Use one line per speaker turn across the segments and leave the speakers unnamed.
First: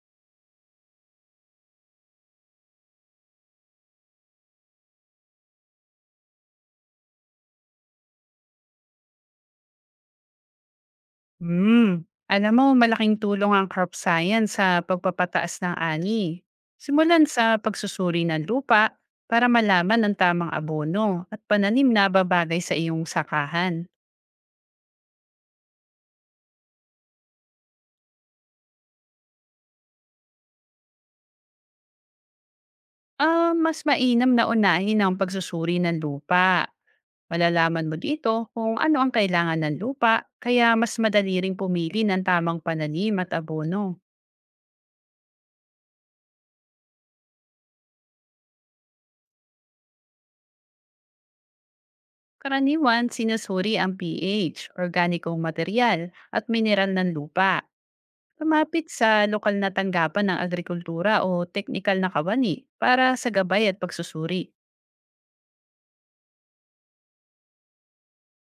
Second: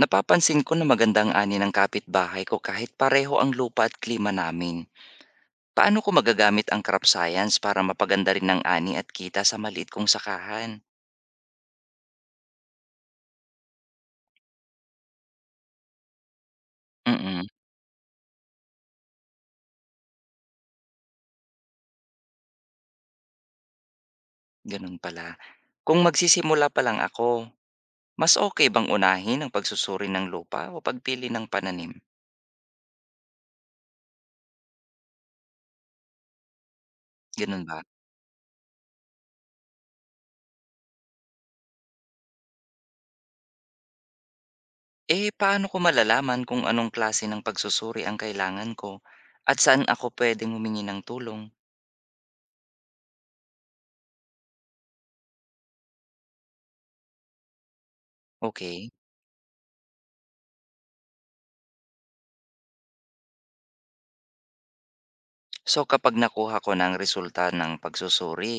Napapansin ko na maganda ang ani ng kapitbahay ko kahit pareho ang lupa at klima namin. Paano ko magagamit ang crop science para mapaganda rin ang ani at kita sa maliit kong sakahan?
Hmm, Alam mo, malaking tulong ang crop science sa pagpapataas ng ani. Simulan sa
Mm,
pagsusuri ng lupa para malaman ang tamang abono at pananim na babagay sa iyong sakahan.
ganun pala. Kung magsisimula pa lang ako, mas okay bang unahin ang pagsusuri ng lupa o pagpili ng pananim?
Ah, mas mainam na unahin ang pagsusuri ng lupa.
Ganun ba?
Malalaman mo dito kung ano ang kailangan ng lupa, kaya mas madali ring pumili ng tamang pananim at abono.
Eh, paano ko malalaman kung anong klase ng pagsusuri ang kailangan ko at saan ako pwedeng humingi ng tulong?
Karaniwan, sinusuri ang pH, organikong material, at mineral ng lupa. Lumapit
Okay.
sa lokal na tanggapan ng agrikultura o teknikal na kawani para sa gabay at pagsusuri.
So kapag nakuha ko na ang resulta ng pagsusuri,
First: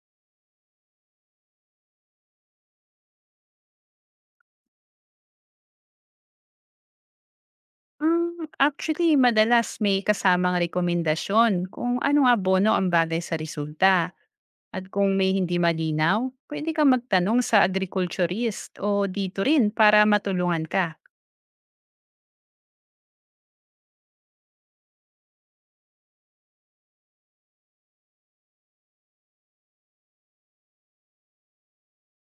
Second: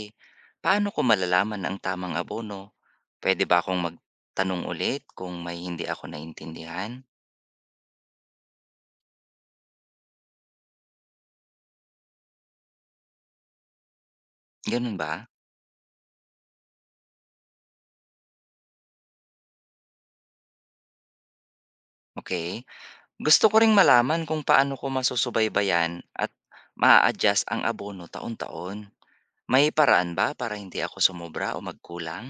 paano ko malalaman ang tamang abono? Pwede ba akong magtanong ulit kung may hindi ako naintindihan?
Actually, madalas may kasamang rekomendasyon kung anong abono ang bagay sa resulta. At
Ganun
kung
ba?
may hindi malinaw, pwede kang magtanong sa agriculturist o dito rin para matulungan ka.
Okay. Gusto ko ring malaman kung paano ko masusubaybayan at maa-adjust ang abono taon-taon. May paraan ba para hindi ako sumobra o magkulang?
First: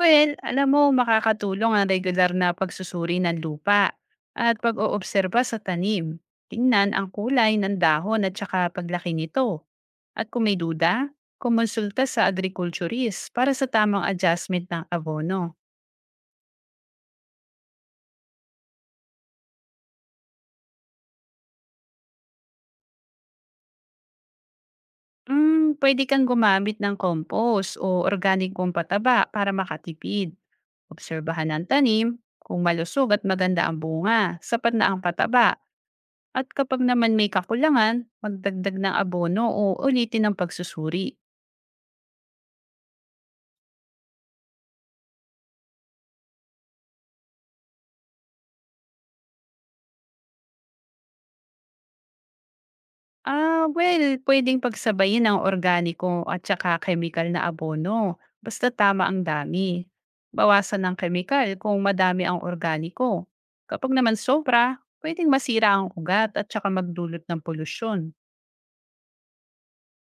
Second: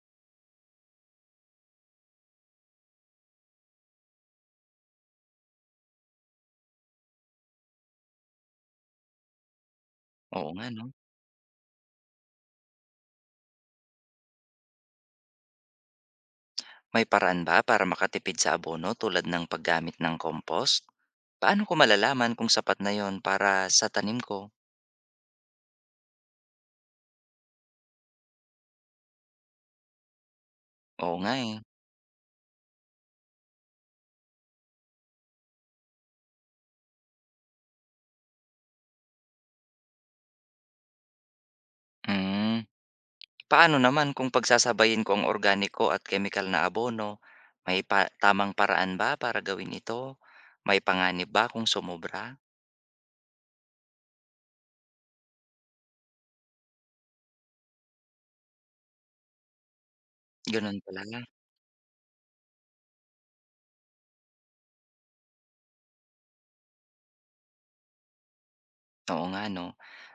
Well, alam mo, makakatulong ang regular na pagsusuri ng lupa at pag-oobserba sa tanim. Tingnan ang kulay ng dahon at saka paglaki nito. At kung
Oo
may
nga, no?
duda, kumonsulta sa agriculturist para sa tamang adjustment ng abono.
May paraan ba para makatipid sa abono tulad ng paggamit ng compost? Paano ko malalaman kung sapat na yon para sa tanim ko?
Pwede kang gumamit ng compost o organic kong pataba para makatipid.
Oo nga,
Obserbahan
eh.
ang tanim, kung malusog at maganda ang bunga, sapat na ang pataba. At kapag naman may kakulangan, magdagdag ng abono o ulitin ang pagsusuri.
Hmm. Paano naman kung pagsasabayin ko ang organiko at chemical na abono? May pa tamang paraan ba para gawin ito? May panganib ba kung sumobra?
Ah, well, pwedeng pagsabayin ang organiko at saka chemical na abono, basta tama ang dami.
Gano'n
Bawasan ng
pala.
chemical kung madami ang organiko. Kapag naman sobra, pwedeng masira ang ugat at saka magdulot ng polusyon.
Oo nga 'no.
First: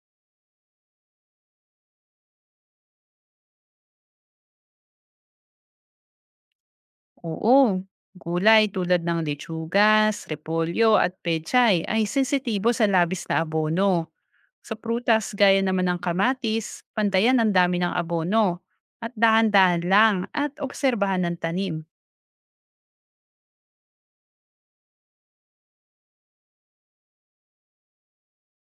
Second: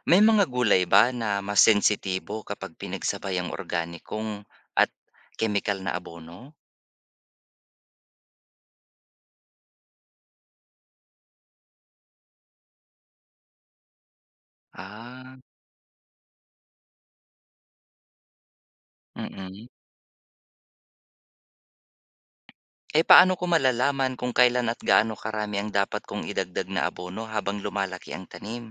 May mga gulay ba na mas sensitibo kapag pinagsabay ang organikong at chemical na abono?
Oo, gulay tulad ng lechugas, repolyo at pechay ay sensitibo sa labis na abono. Sa prutas
Ah,
gaya naman ng kamatis, pantayan ang dami ng abono at
mm.
dahan-dahan lang at obserbahan ng tanim.
Eh, paano ko malalaman kung kailan at gaano karami ang dapat kong idagdag na abono habang lumalaki ang tanim?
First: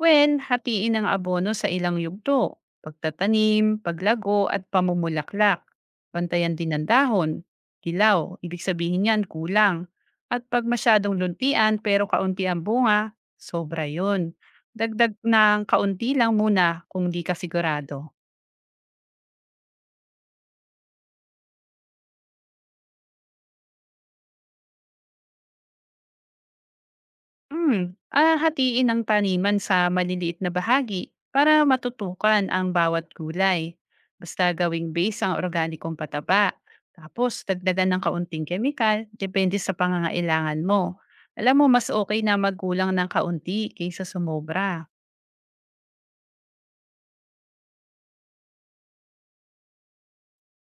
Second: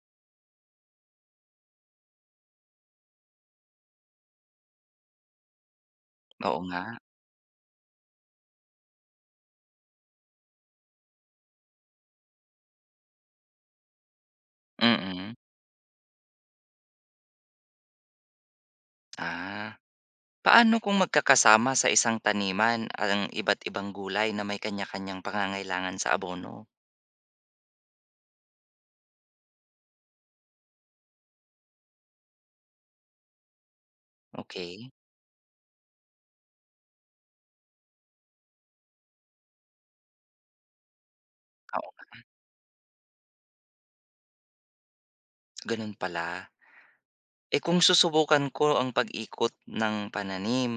When hatiin ang abono sa ilang yugto, pagtatanim, paglago at pamumulaklak. Pantayan
Oo
din
nga,
ang dahon, dilaw, ibig sabihin yan kulang. At pag masyadong luntian pero kaunti ang bunga, sobra yun. Dagdag
mm.
ng kaunti lang muna kung di ka sigurado.
Ah. Paano kung magkakasama sa isang taniman ang iba't ibang gulay na may kanya-kanyang pangangailangan sa abono?
Ah, hatiin ang taniman sa maliliit na bahagi para matutukan ang bawat gulay. Basta gawing
Okay?
base ang organikong pataba. Tapos, dagdagan ng kaunting kemikal, depende sa pangangailangan mo. Alam mo, mas
Oo,
okay na magulang ng kaunti kaysa sumobra.
gano'n pala. Eh, kung susubukan ko ang pag-ikot ng pananim,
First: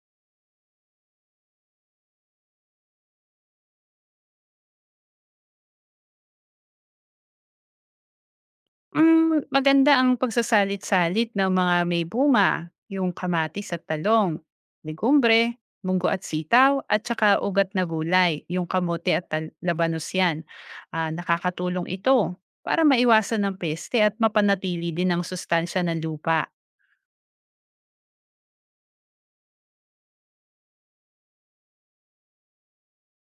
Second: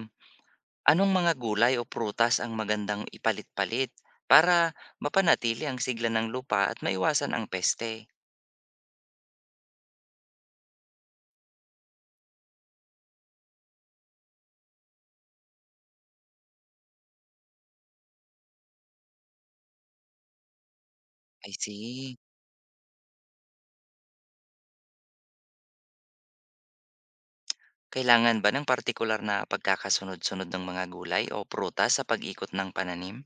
anong mga gulay o prutas ang magandang ipalit-palit para mapanatili ang sigla ng lupa at maiwasan ang peste?
Maganda ang pagsasalit-salit ng mga may bunga, yung kamatis at talong, legumbre, munggo at sitaw, at saka ugat na gulay, yung kamote at labanos yan. Ah,
I
nakakatulong
see.
ito para maiwasan ng peste at mapanatili din ang sustansya ng lupa.
Kailangan ba ng partikular na pagkakasunod-sunod ng mga gulay o prutas sa pag-ikot ng pananim?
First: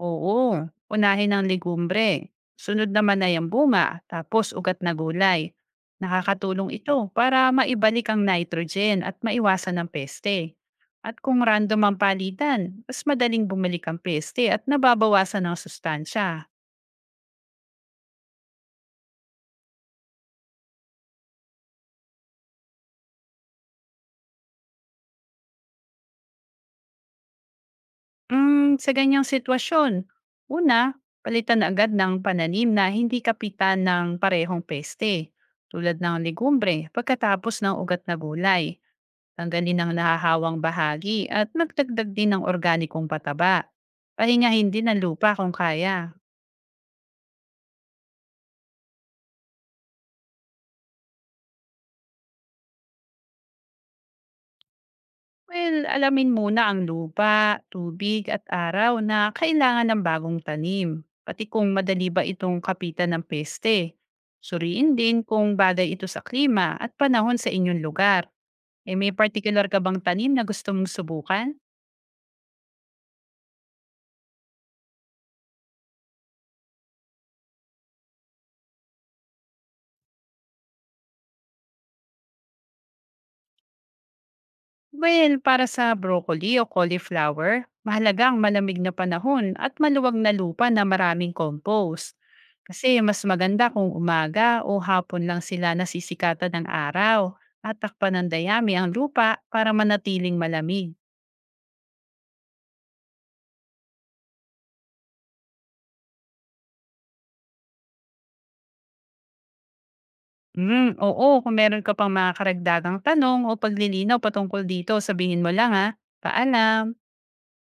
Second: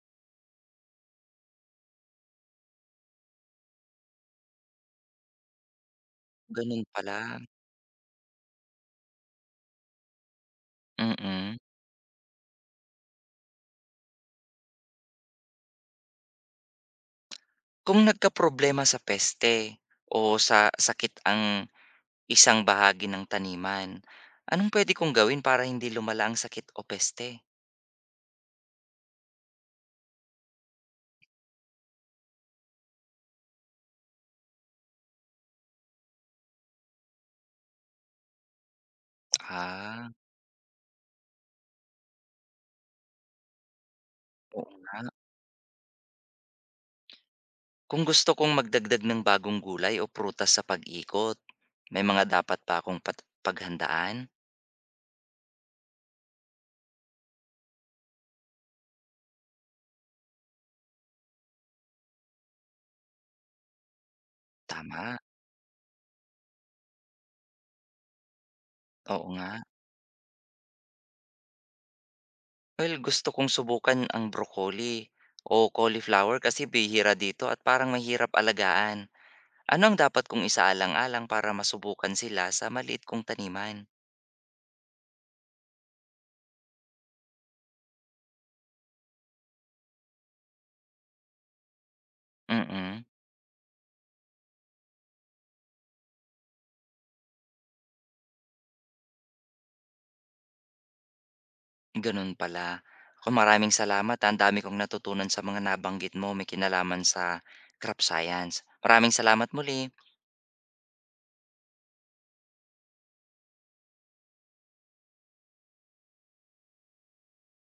Oo, unahin ang legumbre. Sunod naman ay ang bunga, tapos ugat na gulay. Nakakatulong
Gano'n
ito
pala,
para maibalik ang nitrogen at maiwasan ang peste. At kung
mm.
random ang palitan, mas madaling bumalik ang peste at nababawasan ang sustansya.
Kung nagkaproblema sa peste o sa sakit ang isang bahagi ng taniman, anong puwede kong gawin para hindi lumala ang sakit o peste?
Sa ganyang sitwasyon, una, palitan agad ng pananim na hindi kapitan ng parehong peste, tulad ng legumbre pagkatapos ng ugat na gulay. Tanggalin ang
Ah,
nahahawang bahagi at magdagdag din ng organikong pataba.
oo
Pahingahin din ang
nga.
lupa kung kaya.
Kung gusto kong magdagdag ng bagong gulay o prutas sa pag-ikot, may mga dapat pa akong paghandaan?
Well, alamin muna ang lupa, tubig at araw na kailangan ng bagong tanim, pati kung madali ba itong kapitan ng peste. Suriin din
Tama,
kung bagay ito sa klima at panahon sa inyong lugar. Eh, may
oo nga.
particular ka bang tanim na gusto mong subukan?
Well, gusto kong subukan ang broccoli o cauliflower kasi bihira dito at parang mahirap alagaan. Ano ang dapat kong isaalang-alang para masubukan sila sa maliit kong taniman?
Well, para sa broccoli o cauliflower, mahalaga ang malamig na panahon at maluwag na lupa na maraming compost. Kasi
Mm,
mas maganda kung umaga o hapon lang sila nasisikatan ng araw at takpan ng dayami ang lupa para manatiling malamig.
ganun pala. Ako maraming salamat, ang dami kong natutunan sa mga nabanggit mo, may kinalaman sa crop science. Maraming salamat muli.
Mm, oo, kung meron ka pang mga karagdagang tanong o paglilinaw patungkol dito, sabihin mo lang ha. Paalam!